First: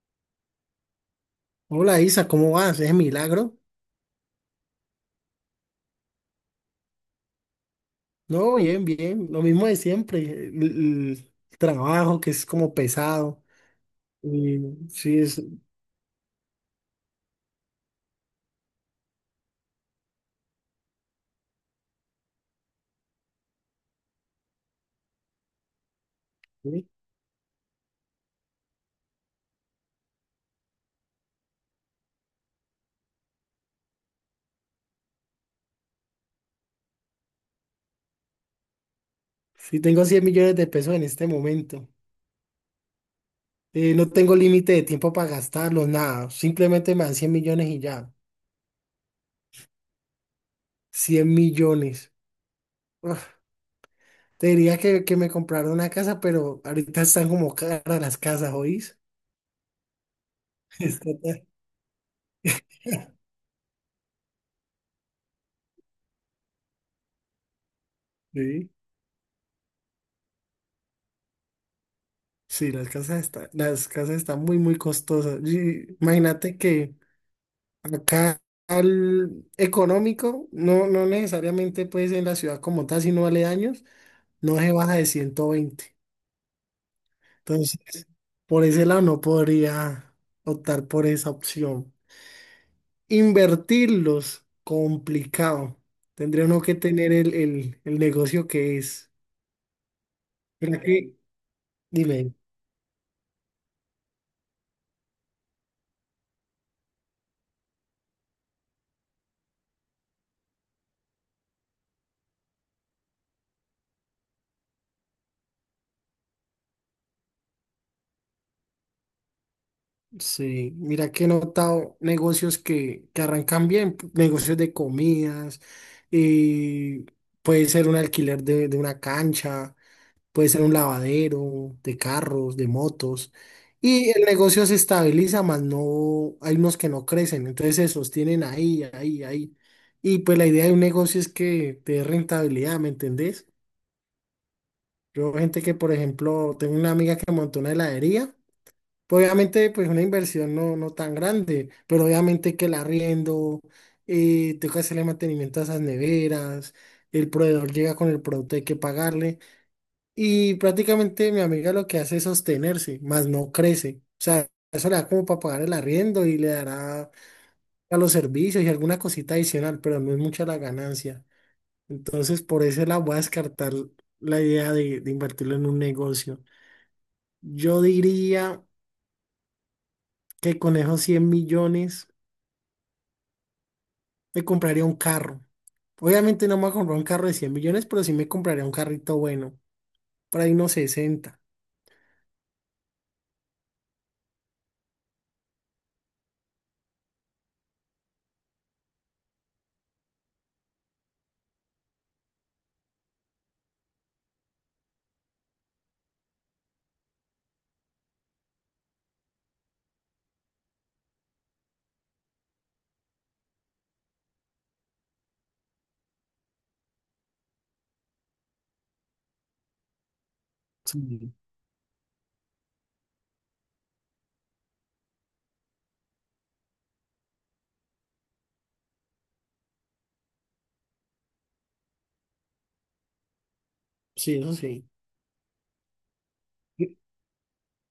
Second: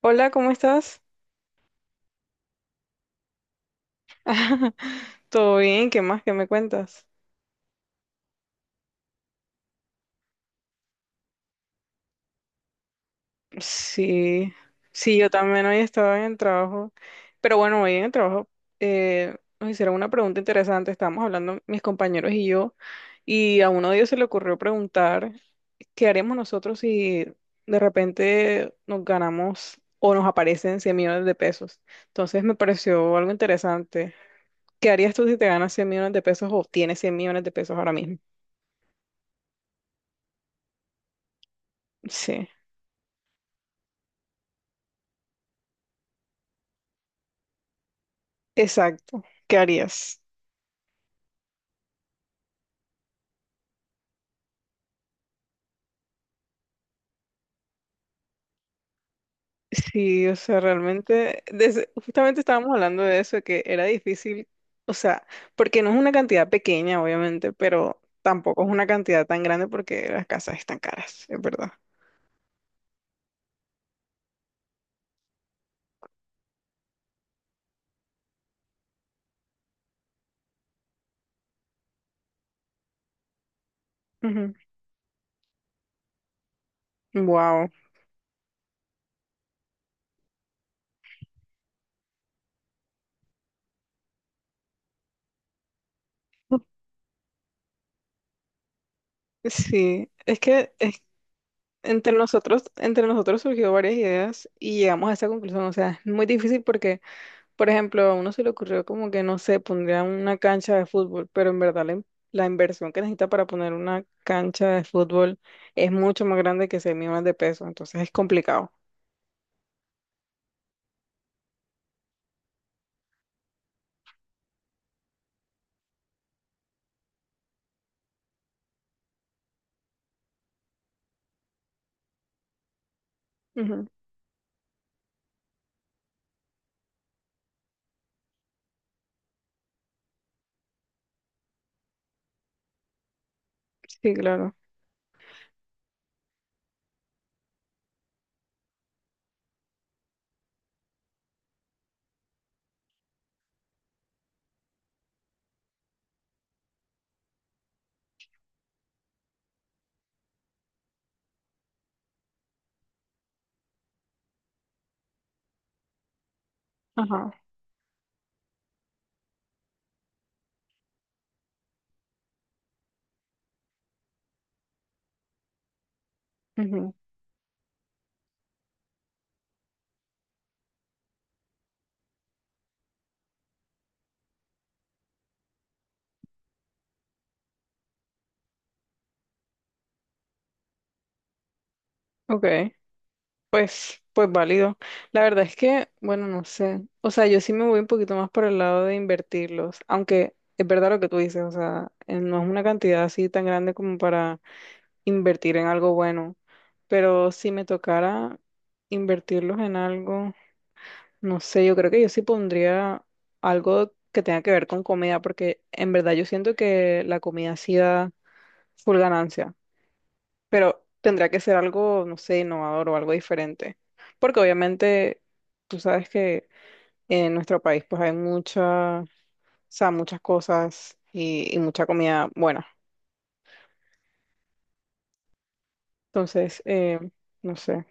Hola, ¿cómo estás? Hola Isa, ¿cómo vas? ¿Es milagro? ¿Todo bien? ¿Qué más? ¿Qué me cuentas? No, bien, bien, lo mismo de siempre, el trabajo que es como pesado. Sí, Y sí, sí, yo es, también hoy estaba en el trabajo, pero bueno, hoy en el trabajo nos hicieron una pregunta interesante. Estábamos hablando mis compañeros y yo, y a uno de ellos se le ocurrió preguntar, ¿qué haremos nosotros sí, si de repente nos ganamos o nos aparecen 100 millones de pesos? Entonces me pareció algo interesante. ¿Qué harías tú si te ganas 100 millones de pesos o tienes 100 millones de pesos ahora mismo? sí tengo 100 millones de pesos en este momento. Sí. No tengo límite de tiempo para gastarlos, nada, simplemente me dan 100 millones y ya. Exacto. ¿Qué harías? 100 millones. Uf, te diría que me compraron una casa, pero ahorita están como caras las casas, ¿oís? Sí, o sea, Está realmente, tan- justamente estábamos hablando de eso, de que era difícil. O sea, porque no es una cantidad pequeña, obviamente, pero tampoco es Sí, una cantidad tan grande porque las casas están caras, es verdad. sí, las casas están muy, muy costosas. Y imagínate que acá al económico, no necesariamente pues en la ciudad como tal, sino aledaños, no se baja de 120. Wow. Entonces, por ese lado no podría optar por esa opción. Invertirlos, complicado. Tendría uno que tener el negocio que es. Sí, es que ¿Verdad que? entre Dime. nosotros, entre nosotros surgió varias ideas y llegamos a esta conclusión. O sea, es muy difícil porque... Por ejemplo, a uno se le ocurrió como que, no sé, pondría una cancha de fútbol, pero en verdad la inversión que necesita para poner una cancha de fútbol es mucho más grande que 6 millones de pesos, entonces es complicado. Sí, mira que he notado negocios que arrancan bien, negocios de comidas, y puede ser un alquiler de una cancha, puede ser un lavadero de carros, de motos, Ujú. y el negocio se estabiliza, más no, hay unos que no crecen, entonces se sostienen ahí, ahí, ahí. Y pues la idea de un negocio es que te dé rentabilidad, ¿me entendés? Sí, claro. Yo, gente que, por ejemplo, tengo una amiga que montó una heladería. Pues obviamente, pues una inversión no tan grande, pero obviamente que el arriendo, tengo que hacerle mantenimiento a esas neveras, el proveedor llega con el producto, hay que pagarle, y prácticamente mi amiga lo que hace es sostenerse, más no crece. O sea, eso le da como para pagar el arriendo y le dará Ajá. a los servicios y alguna cosita adicional, pero no es mucha la ganancia. Entonces, por eso la voy a descartar la idea de invertirlo en un negocio. Ujú. Yo diría que con esos 100 millones. Me compraría un carro. Obviamente no me voy a comprar un carro de 100 millones, pero sí me compraría un carrito bueno. Por ahí unos 60. Ok, pues válido. La verdad es que, bueno, no sé. O sea, yo sí me voy un poquito más por el lado de invertirlos, aunque es verdad lo que tú dices. O sea, no es una cantidad así tan grande como para invertir en algo bueno, pero si me tocara invertirlos en algo, no sé, yo creo que yo sí pondría algo que tenga que ver con comida, porque en verdad yo siento que la comida sí da full ganancia, pero tendrá Sí. que ser algo, no sé, innovador o algo diferente, porque obviamente tú sabes que en nuestro país pues hay muchas, o sea, muchas cosas y mucha comida buena. Sí, eso sí. Entonces, no sé.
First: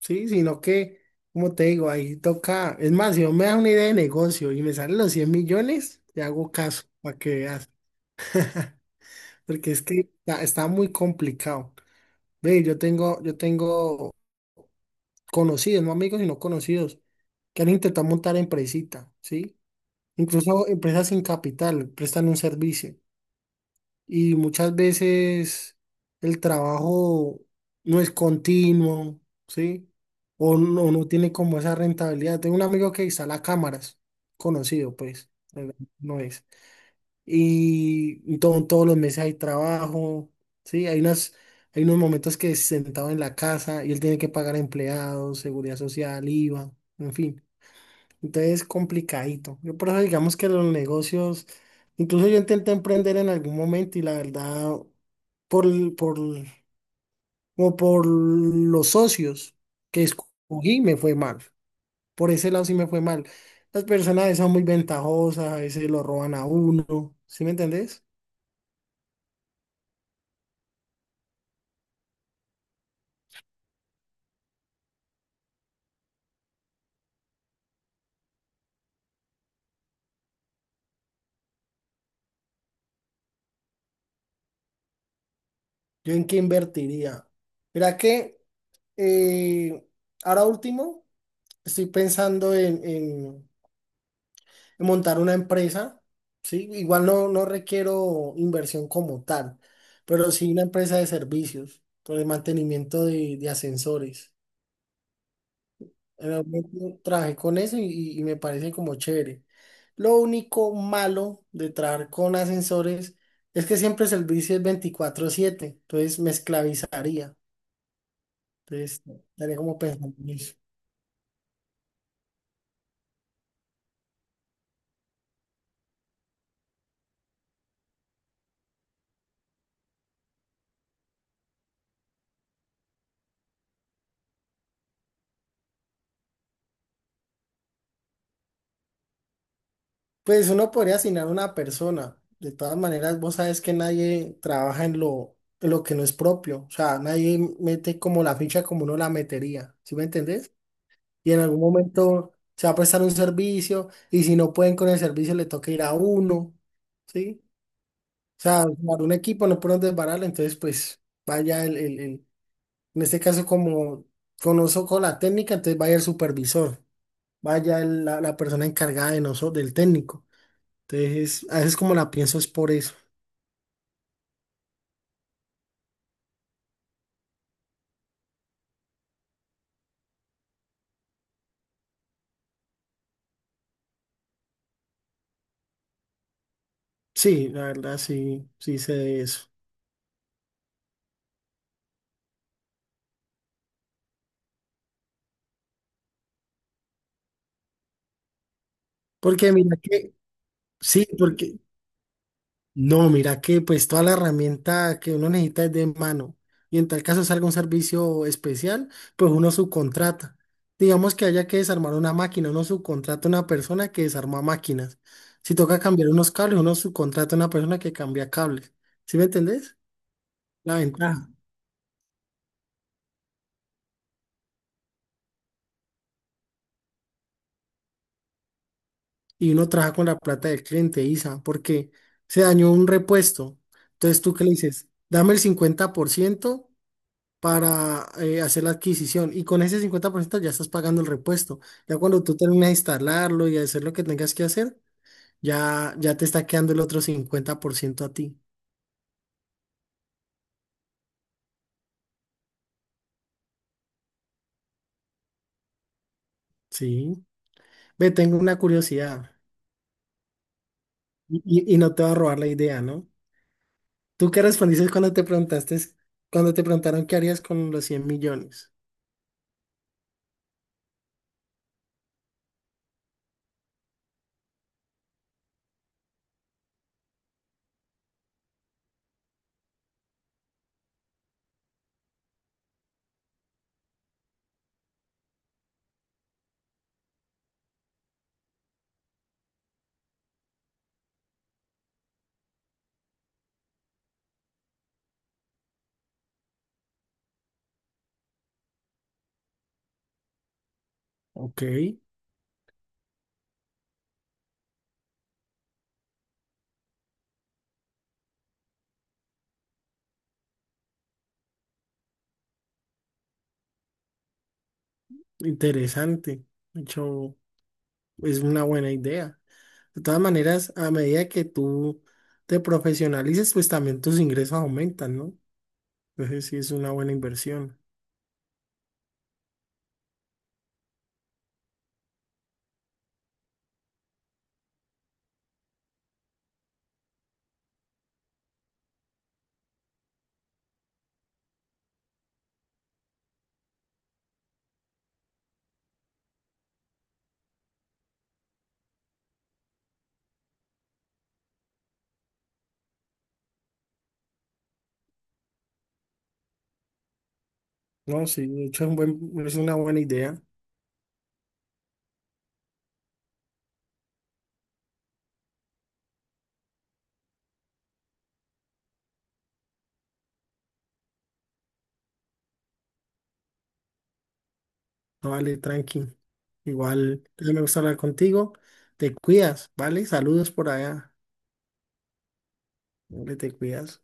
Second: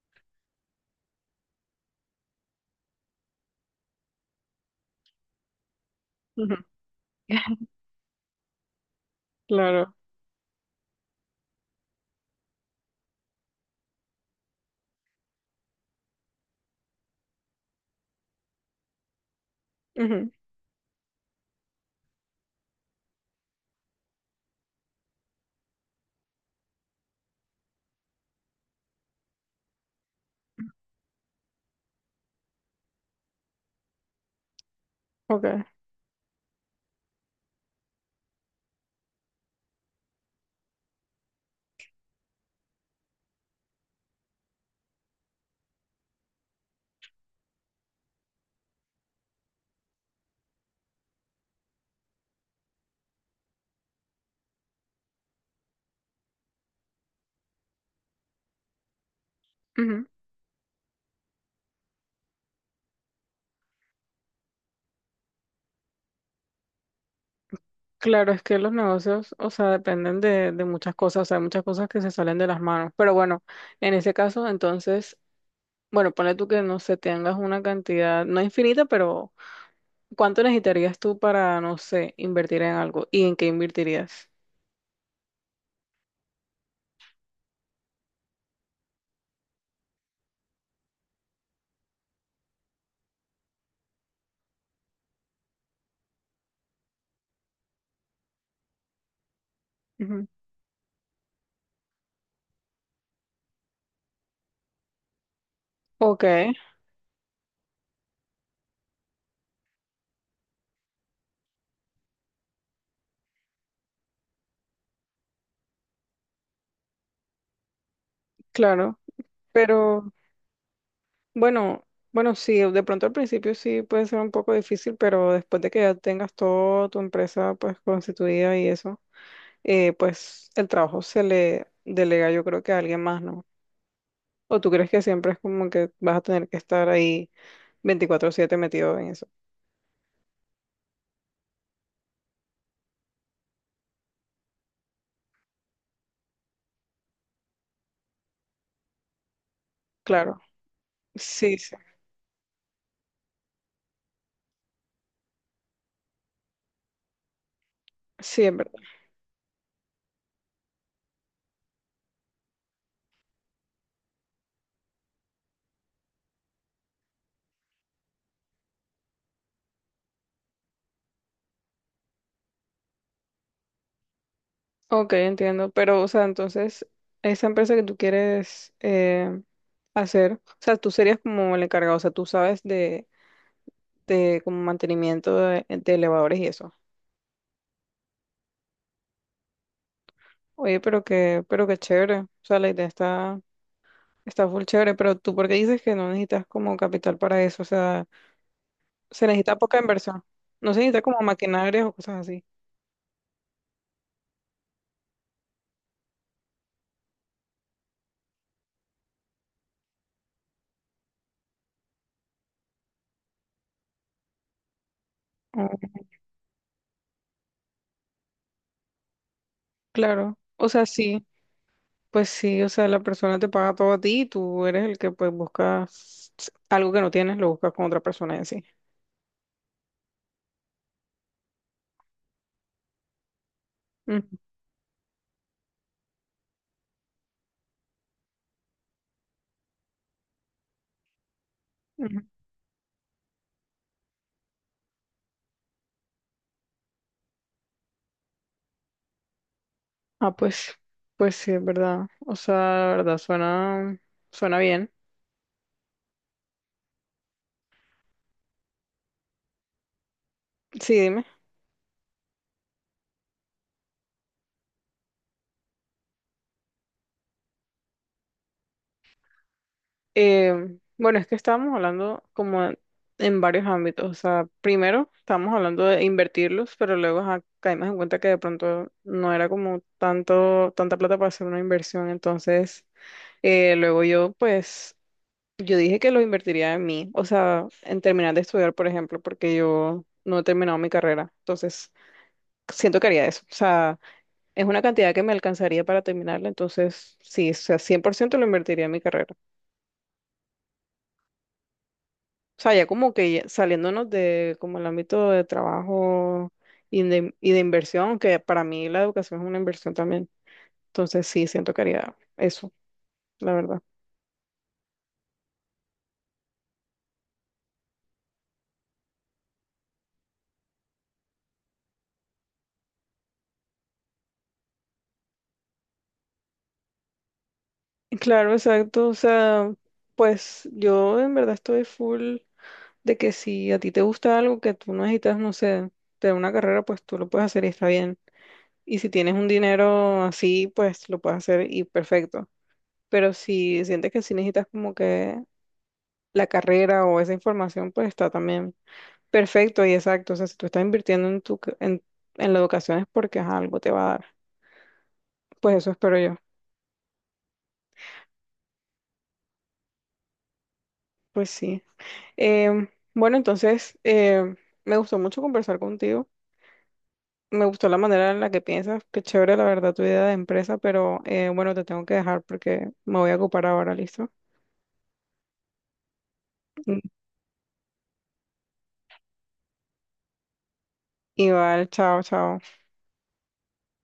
Sí, sino que, como te digo, ahí toca. Es más, si no me das una idea de negocio y me salen los 100 millones, te hago Ujú. caso para que veas. Porque es Claro. que está, está muy complicado. Ve, yo tengo conocidos, no amigos, sino conocidos, que han intentado montar empresita, ¿sí? Ujú. Incluso empresas sin capital, prestan un servicio. Y muchas veces el trabajo no es continuo, ¿sí? O no tiene como esa rentabilidad. Tengo un amigo que instala cámaras, conocido pues, Ok. pero no es. Y todos los meses hay trabajo, ¿sí? Hay unas, hay unos momentos que es sentado en la casa y él tiene que pagar empleados, seguridad social, IVA, en fin. Entonces complicadito. Yo por eso digamos que los negocios, incluso yo intenté emprender en algún momento y la verdad, por, el- por, el- como por los socios que Ujú. escogí, me fue mal. Por ese lado sí me fue mal. Las personas a veces son muy ventajosas, a veces lo roban a uno. ¿Sí me entendés? Claro, es que los negocios, o sea, dependen de muchas cosas. O sea, hay muchas cosas que se salen de las manos. Pero bueno, en ese caso, entonces, bueno, ponle tú que, no sé, tengas una cantidad, no infinita, pero ¿cuánto necesitarías tú para, no sé, invertir en algo? ¿Y en qué invertirías? ¿Yo en qué invertiría? Mira que eh, ahora último estoy pensando en montar una empresa, ¿sí? Igual no requiero inversión como tal, Ujú. pero sí una empresa de servicios, por el mantenimiento de ascensores. Ok, En algún momento trabajé con eso y y me parece como chévere. Lo único malo de trabajar con ascensores es que siempre el servicio es 24/7, entonces me esclavizaría. claro, Entonces, estaría como pero pensando en eso. bueno, bueno, sí, de pronto al principio sí puede ser un poco difícil, pero después de que ya tengas toda tu empresa pues constituida y eso. Pues el trabajo se le delega yo creo que a alguien más, ¿no? ¿O tú crees que siempre es como que vas a tener que estar ahí 24/7 metido en eso? Pues uno podría asignar una persona. De todas maneras, vos sabes que nadie trabaja en lo que no es propio. O sea, nadie mete como la ficha como uno la metería. ¿Sí me Claro, entendés? Y en sí, algún sí, momento se va a prestar un servicio y si no pueden con el servicio le toca ir a uno. ¿Sí? O sí, es sea, verdad. armar un equipo no pueden desbararlo. Entonces, pues vaya el- en este caso como conozco con la técnica, entonces vaya el supervisor, vaya la persona encargada de nosotros, del técnico. Entonces, a veces como la pienso es por eso. Ok, entiendo, pero o sea, entonces, esa empresa que tú quieres hacer. O sea, tú serías como el encargado. O sea, tú sabes de como mantenimiento de elevadores y eso. Sí, la verdad, sí, sí sé de eso. Oye, pero que, pero qué chévere. O sea, la idea está... Está full chévere, pero tú, ¿por qué dices que no necesitas como capital para eso? O sea, se Porque necesita mira poca que, inversión. No se necesita sí, como porque, maquinarias o cosas así. no, mira que pues toda la herramienta que uno necesita es de mano. Y en tal caso salga un servicio especial, pues uno subcontrata. Digamos que haya que desarmar una máquina, uno subcontrata a una persona que desarma máquinas. Si Oh, toca cambiar unos cables, uno subcontrata a una persona que cambia cables. ¿Sí me entendés? claro. O La sea, sí, ventaja. pues sí. O sea, la persona te paga todo a ti y tú eres el que pues buscas algo que no tienes, lo buscas con otra persona en sí. Y uno trabaja con la plata del cliente, Isa, porque se dañó un repuesto. Entonces, Ujú, ¿tú qué le dices? Dame el 50% para hacer la adquisición y con ese 50% ya estás pagando el repuesto. Ya ujú. cuando tú terminas de instalarlo y hacer lo que tengas que hacer, ya, ya te está quedando el otro 50% a ti. Ah, pues sí, es verdad. O sea, la verdad, suena bien. Sí. Ve, tengo una curiosidad Sí, dime. Y no te va a robar la idea, ¿no? ¿Tú qué respondiste cuando te preguntaste, cuando te preguntaron qué harías con los 100 millones? Eh, bueno, es que estábamos hablando como en varios ámbitos. O sea, primero estábamos hablando de invertirlos, pero luego ajá, caímos en cuenta que de pronto no era como tanta plata para hacer una inversión. Entonces, luego yo, pues, yo dije que lo invertiría en mí. O sea, en terminar de estudiar, por ejemplo, porque yo no he terminado mi carrera. Entonces, siento que haría eso. O sea, es una cantidad que me alcanzaría para terminarla. Entonces, sí, o sea, 100% lo invertiría en mi carrera. Ok. O sea, ya como que ya saliéndonos de como el ámbito de trabajo y de inversión, que para mí la educación es una inversión también. Entonces sí, siento que haría eso, la verdad. Interesante. De hecho, es una buena idea. De todas maneras, a medida que tú te profesionalices, pues también tus ingresos aumentan, ¿no? Entonces sí es una buena inversión. Claro, exacto. O sea, pues yo en verdad estoy full de que si a ti te gusta algo que tú no necesitas, no sé, de una carrera, pues tú lo puedes hacer y está bien. Y si tienes un dinero así, pues lo puedes hacer y perfecto. Pero si sientes que sí necesitas como que la carrera o esa información, pues está también. Perfecto y exacto. O sea, si tú estás invirtiendo en en la educación es porque ajá, algo te va a dar. Pues eso espero yo. No, sí, de hecho es una buena idea. Pues sí. Em, bueno, entonces me gustó mucho conversar contigo. Me gustó la manera en la que piensas. Qué chévere, la verdad, tu idea de empresa, pero bueno, te tengo que dejar porque me voy a ocupar ahora, ¿listo? No, vale, tranqui. Mm. Igual, me gusta hablar contigo. Te cuidas, ¿vale? Saludos por allá. Igual, chao, chao. Hombre, te cuidas.